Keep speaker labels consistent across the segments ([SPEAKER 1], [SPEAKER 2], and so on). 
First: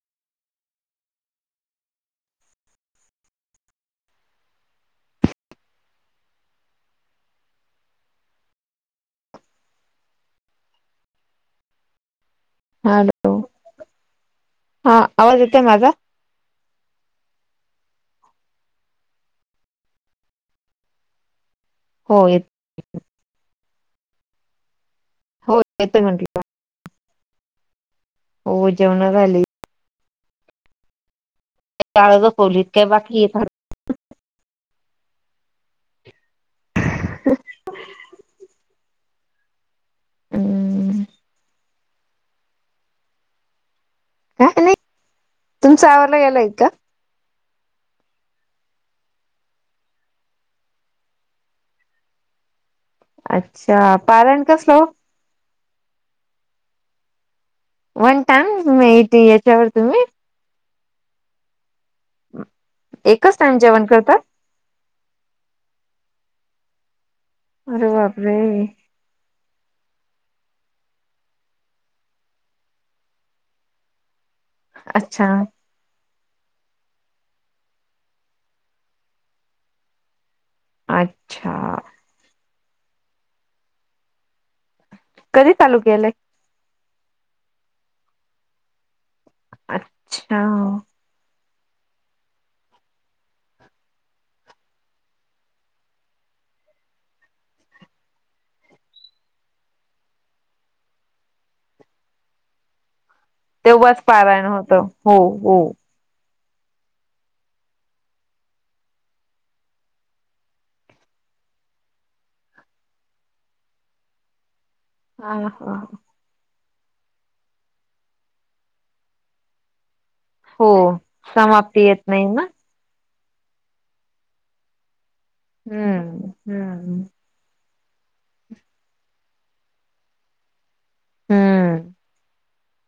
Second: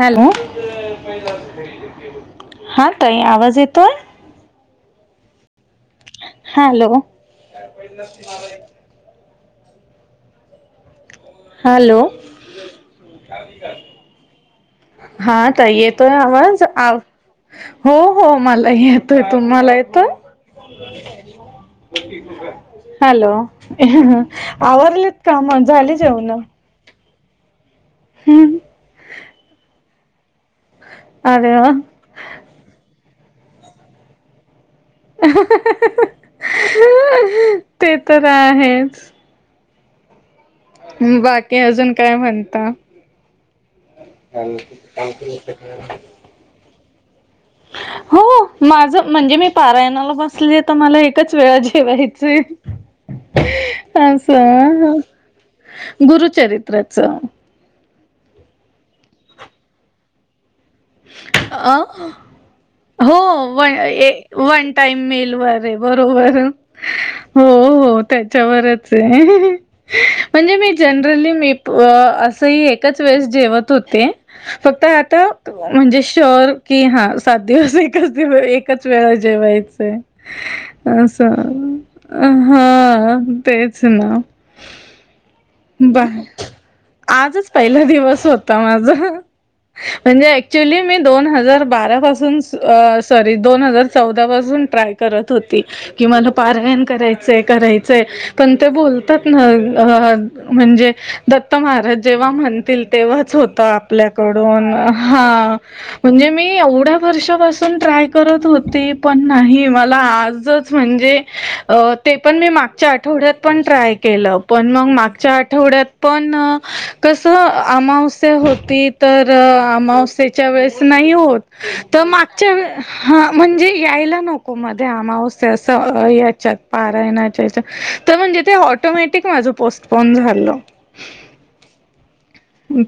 [SPEAKER 1] Hello -हा ताई आवाज येतोय. हॅलो हॅलो
[SPEAKER 2] हॅलो
[SPEAKER 1] हा ताई येतोय आवाज आव हो हो मला येतो तुम्हाला येतोय.
[SPEAKER 2] हो येत
[SPEAKER 1] [inaudible] हॅलो आवरलीत का
[SPEAKER 2] हो
[SPEAKER 1] म झाली
[SPEAKER 2] येतोय
[SPEAKER 1] जेवन
[SPEAKER 2] म्हंटलं हो जेवन झाली.
[SPEAKER 1] अरे वा!
[SPEAKER 2] बाळ झोपवलीत काय बाकी येत अ
[SPEAKER 1] ते तर आहेच.
[SPEAKER 2] हम्म
[SPEAKER 1] म बाकी अजून काय म्हणता [unintelligible]
[SPEAKER 2] खेळयीत का?
[SPEAKER 1] हो. माझ म्हणजे मी पारायणाला बसले त मला एकच वेळा जेवायचंय.
[SPEAKER 2] अच्छा पारायण कसलं
[SPEAKER 1] असं
[SPEAKER 2] हो
[SPEAKER 1] गुरुचरित्राच
[SPEAKER 2] वन टाईम म येती याच्यावर तुम्ही
[SPEAKER 1] अ हो
[SPEAKER 2] एकच टाइम
[SPEAKER 1] व
[SPEAKER 2] जेवण
[SPEAKER 1] ए
[SPEAKER 2] करता
[SPEAKER 1] वन टाईम मेलवर ये बरोबर हो
[SPEAKER 2] अरे
[SPEAKER 1] हो
[SPEAKER 2] बापरे
[SPEAKER 1] त्याच्यावरच चं म्हणजे मी जनरली मी अ असही एच वेळेस जेवत होते. फक्त
[SPEAKER 2] अच्छा
[SPEAKER 1] आता म्हणजे श्युअर की हा सात दिवस एकच दिवस एकच वेळा जेवायचंय.
[SPEAKER 2] अच्छा
[SPEAKER 1] असं हा तेच ना
[SPEAKER 2] कधी चालू
[SPEAKER 1] मं
[SPEAKER 2] केलंय
[SPEAKER 1] काय आजच पहिला दिवस होता माझा
[SPEAKER 2] आ
[SPEAKER 1] म्हणजे ऍक्चुली मी दोन हजार बारापासून सू अ सॉरी दोन हजार चौदा पासून ट्राय करत होती. की मला पारायण करायचंय करायचंय पण ते बोलतात ना ह ह ह म्हणजे दत्त महाराज जेव्हा म्हणतील तेव्हाच होतं
[SPEAKER 2] तेव्हाच पारायण होत
[SPEAKER 1] आपल्याकडून
[SPEAKER 2] हो हो
[SPEAKER 1] हा म्हणजे मी एवढ्या वर्षापासून ट्राय करत होती पण नाही मला आजच म्हणजे ते पण मी मागच्या आठवडत पण ट्राय केलं पण म मागच्या
[SPEAKER 2] हा हा.
[SPEAKER 1] आठवड्यात पण कस अमावस्या होती तर सेच्या
[SPEAKER 2] हो
[SPEAKER 1] वेळेस नाही होत
[SPEAKER 2] समाप्ती येत
[SPEAKER 1] तर
[SPEAKER 2] नाही ना
[SPEAKER 1] मागच्या व हा म्हणजे यायला नको मध्ये अमावस्या अस
[SPEAKER 2] हम्म
[SPEAKER 1] याच्यात
[SPEAKER 2] हम्म
[SPEAKER 1] पारायना अचचछा तर म्हणजे ते ऑटोमॅटिक माझं पोस्टपोन झालं.
[SPEAKER 2] हम्म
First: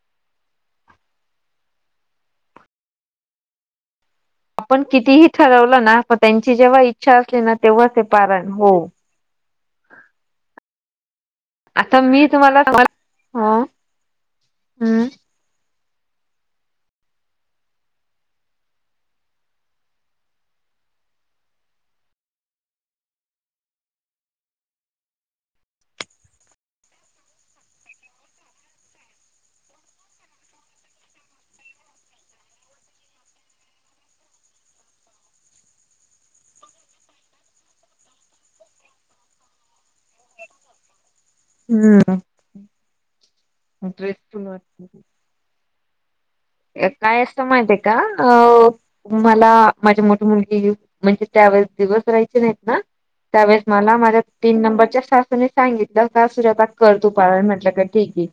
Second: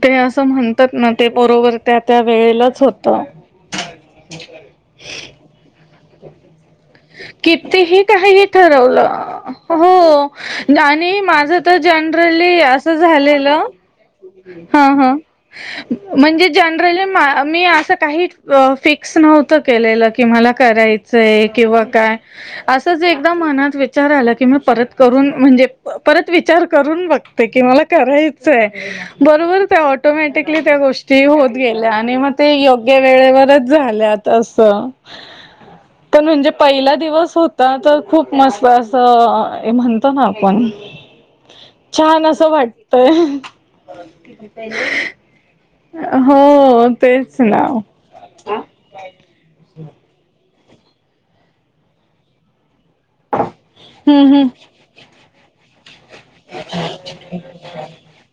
[SPEAKER 1] ते असं म्हणतात ना ते बरोबर त्या त्या वेळेलाच होत.
[SPEAKER 2] आपण कितीही ठरवलं ना पण त्यांची जेव्हा इच्छा असली ना तेव्हाच ते
[SPEAKER 1] कितीही काही
[SPEAKER 2] पारायण हो
[SPEAKER 1] ठरवलं हो आणि माझ. तर
[SPEAKER 2] आता मी
[SPEAKER 1] जनरली
[SPEAKER 2] तुम्हाला
[SPEAKER 1] असं
[SPEAKER 2] ह
[SPEAKER 1] झालेलं ह
[SPEAKER 2] हम्म
[SPEAKER 1] ह. म्हणजे जनरली मी अस काही फिक्स नव्हत के की मला करायचं. किंवा काय? असंच एकदा मनात विचार आला की मी परत करून म्हणजे परत विचार करून बघ. ते कि मला करायचंय. बरोबर त्या ऑटोमॅटिकली त्या गोष्टी होत गेल्या आणि मग ते योग्य वेळेवरच झाल्या. तसं पण म्हणजे पहिला दिवस होता तर खूप मस्त असं म्हणतो ना आपण
[SPEAKER 2] हम्म
[SPEAKER 1] छान असं वाटतय.
[SPEAKER 2] ड्रेसफुल वाटते.
[SPEAKER 1] हो
[SPEAKER 2] काय
[SPEAKER 1] तेच
[SPEAKER 2] असतं
[SPEAKER 1] ना
[SPEAKER 2] माहितीय का अ मला माझ्या मोठी मुलगी म्हणजे त्यावेेळेस दिवस राहायची नाहीत ना त्यावेळेस मला माझ्या
[SPEAKER 1] हम्म हम्म
[SPEAKER 2] तीन नंबरच्या सासूने सांगितलं का सूजता कर तू पारायन म्हटलं का ठीक आहे.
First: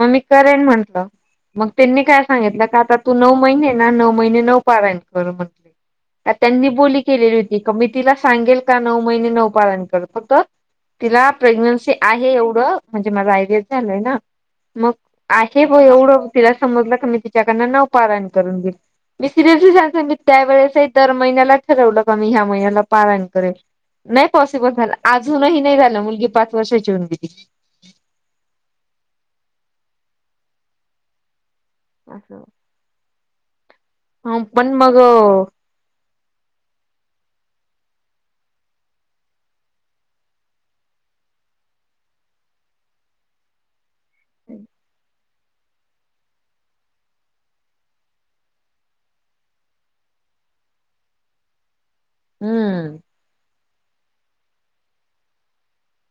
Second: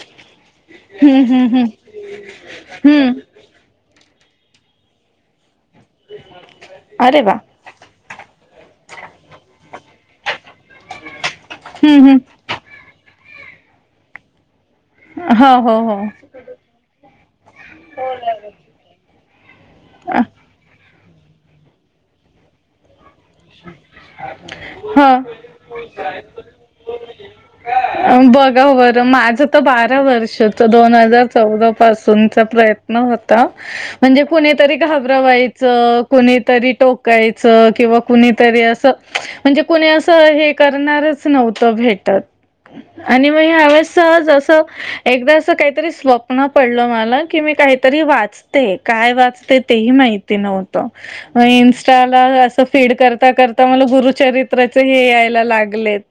[SPEAKER 2] मग मी करेन म्हंटलं
[SPEAKER 1] हम्म हम्म
[SPEAKER 2] मग
[SPEAKER 1] हम्म
[SPEAKER 2] त्यांनी काय सांगितलं का आता तू
[SPEAKER 1] हम्म
[SPEAKER 2] नऊ महिने ना नऊ महिने नऊ पारायण कर म्हंटले. त्यांनी बोली
[SPEAKER 1] अरे वा
[SPEAKER 2] केलेली होती. मी तिला सांगेल का नऊ महिने नऊ पारायन करत फक्त तिला प्रेग्नन्सी
[SPEAKER 1] हम्म
[SPEAKER 2] आहे
[SPEAKER 1] हम्म
[SPEAKER 2] एवढं म्हणजे माझ आयरि झालंय ना मग
[SPEAKER 1] हो
[SPEAKER 2] आहे
[SPEAKER 1] हो
[SPEAKER 2] बुवा
[SPEAKER 1] हो
[SPEAKER 2] एवढं. तिला समजलं क मी तिच्याकड नऊ पारायण करून घेईल मी सिरीयसली सांगते म्हणजे त्यावेेळेस दर महिन्याला ठरवलं कमी ह्या महिन्याला पारायन नाही पॉसिबल झालं
[SPEAKER 1] ह
[SPEAKER 2] अजूनही नाही झालं मुलगी पाच वर्षाची होऊन गेली.
[SPEAKER 1] बघा बरं माझं तर बारा वर्ष होत दोन हजार. चौदा पासून चा
[SPEAKER 2] असं.
[SPEAKER 1] प्रयत्न होता म्हणजे
[SPEAKER 2] ह पण
[SPEAKER 1] कुतरी
[SPEAKER 2] मग
[SPEAKER 1] घाब. कुणीतरी टोकायचं किंवा कुणीतरी असं. म्हणजे कुणी असं हे करणारच नव्हतं भेटत. आणि मग ह्यावेळेस सहज अस एकदा अस काहीतरी स्वप् ण पडलं मला की मी काहीतरी वाचते काय वाचते तेही माहिती नव्हतं. इंस्टाला अस फीड
[SPEAKER 2] हम्म
[SPEAKER 1] करता कर. आ मला गुरुचरित्राचे हे यायला लागलेत.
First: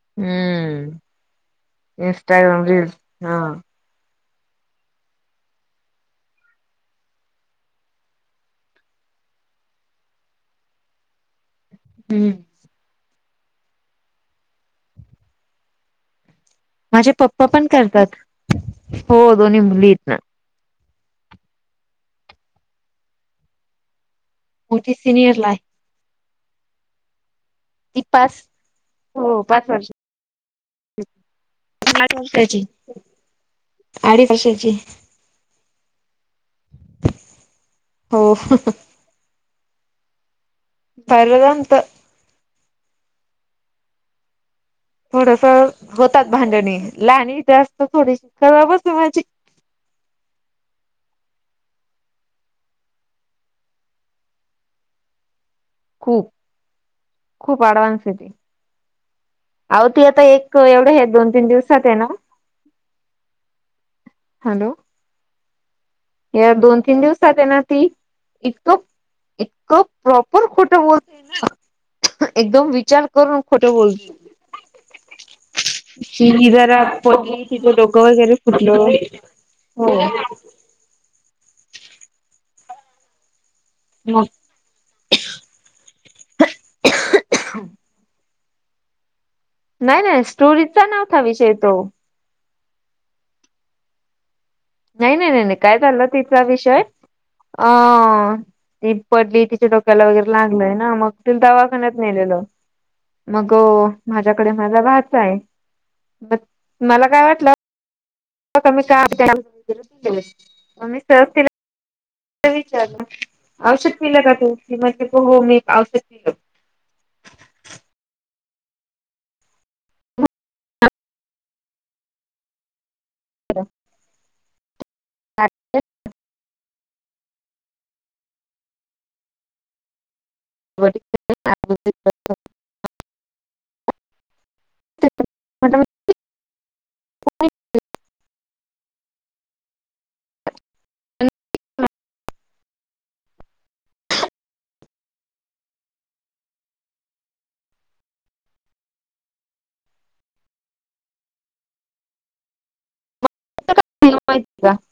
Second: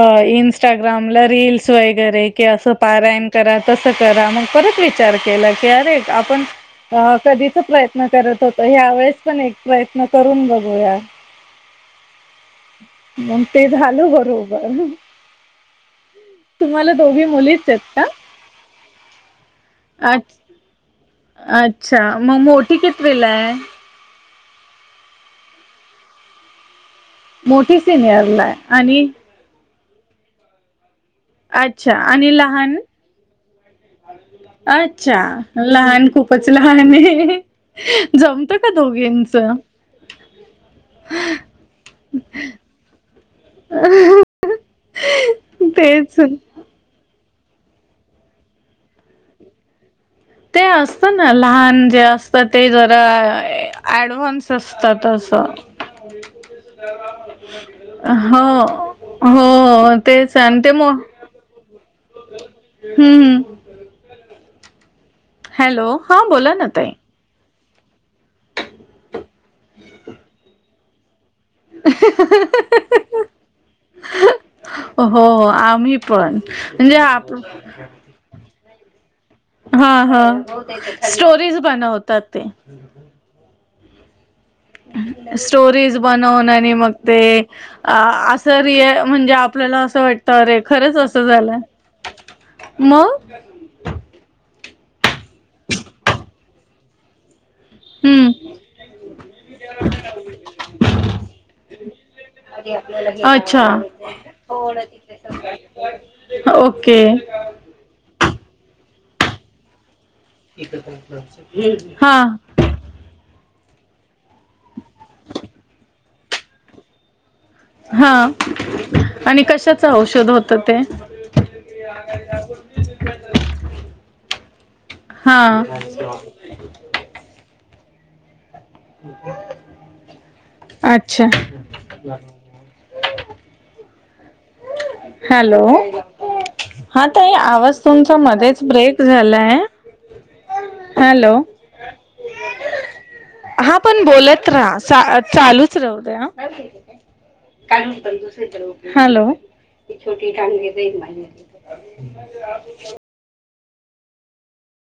[SPEAKER 1] अ
[SPEAKER 2] हम्म
[SPEAKER 1] इंस्टाग्रामला रीलस वगैरे कि
[SPEAKER 2] इंस्टाग्राम
[SPEAKER 1] असं
[SPEAKER 2] रील्स
[SPEAKER 1] पारायण
[SPEAKER 2] हा
[SPEAKER 1] करा. कसं करा मग परत विचार केला की अरे आपण अ कधीच प्रयत्न करत होत ह्या वेळेस पण एक प्रयत्न करून बघूया.
[SPEAKER 2] हम्म
[SPEAKER 1] मग ते झालं बरोबर. तुम्हाला
[SPEAKER 2] माझे
[SPEAKER 1] दोघी
[SPEAKER 2] पप्पा
[SPEAKER 1] मुलीच
[SPEAKER 2] पण
[SPEAKER 1] आहेत
[SPEAKER 2] करतात.
[SPEAKER 1] का?
[SPEAKER 2] हो दोन्ही मुली आहेत ना.
[SPEAKER 1] अच्छा मग मोठी कितविलाय
[SPEAKER 2] मोठी सिनियरला आहे.
[SPEAKER 1] मोठी
[SPEAKER 2] ती पास
[SPEAKER 1] सिनियरला आहे आणि
[SPEAKER 2] हो पाच वर्ष
[SPEAKER 1] अच्छा आणि
[SPEAKER 2] वाची
[SPEAKER 1] लहान
[SPEAKER 2] आडी कशी
[SPEAKER 1] अच्छा लहान खूपच लहान आहे.
[SPEAKER 2] हो
[SPEAKER 1] जमत का दोघींच.
[SPEAKER 2] जमत
[SPEAKER 1] [unintelligible]
[SPEAKER 2] थोडस होतात
[SPEAKER 1] तेच
[SPEAKER 2] भांडणी लाहनी जास्त थोडीशी करा बस माझी
[SPEAKER 1] ते असत ना लहान जे असत ते जरा ऍडव्हान्स असतात असं
[SPEAKER 2] खूप खूप
[SPEAKER 1] हा
[SPEAKER 2] अव ती आता एक एवढं हे दोन तीन दिवसात आहे ना
[SPEAKER 1] हम्म
[SPEAKER 2] हॅलो
[SPEAKER 1] हॅलो हा
[SPEAKER 2] या
[SPEAKER 1] बोला ना
[SPEAKER 2] दोन
[SPEAKER 1] ताई
[SPEAKER 2] तीन दिवस ना इतकं इतकं प्रॉपर खोटं बोलते ना एकदम विचार करून खोटे बोलतो
[SPEAKER 1] हो हो पण
[SPEAKER 2] कि जरा
[SPEAKER 1] म्हणजे आप
[SPEAKER 2] पली तिचं डोकं वगैरे फुटलं
[SPEAKER 1] हा
[SPEAKER 2] हो
[SPEAKER 1] हा स्टोरीज बनवतात ते
[SPEAKER 2] मग
[SPEAKER 1] स्टोरीज बनवून आणि मग ते असं म्हणजे आपल्याला
[SPEAKER 2] नाही
[SPEAKER 1] असं
[SPEAKER 2] नाही
[SPEAKER 1] वाटत अरे
[SPEAKER 2] स्टोरीचा
[SPEAKER 1] खरंच
[SPEAKER 2] नव्हता
[SPEAKER 1] असं
[SPEAKER 2] विषय
[SPEAKER 1] झालं
[SPEAKER 2] तो
[SPEAKER 1] मग
[SPEAKER 2] नाही नाही नाही नाही काय चालं तिचा विषय अ ह
[SPEAKER 1] हम्म
[SPEAKER 2] ती पडली तिच्या डोक्याला वगैरे लागलय ना मग तिला दवाखान्यात नेलेलं मग
[SPEAKER 1] अच्छा
[SPEAKER 2] माझ्याकडे माझा भाचा आहे मग
[SPEAKER 1] ओके
[SPEAKER 2] मला काय वाटलं [unintelligible]
[SPEAKER 1] हा
[SPEAKER 2] चार औषध पलं का तू कि म ते हो मी औषध पलं
[SPEAKER 1] हा आणि कशाच औषध होत ते हा
[SPEAKER 2] म्हटलं,
[SPEAKER 1] अच्छा हॅलो हा ताई आवाज तुमचा मध्येच ब्रेक झाला आहे हॅलो हा पण बोलत राहा चालूच राहू दे [unintelligible] [unintelligible]
[SPEAKER 2] [unintelligible]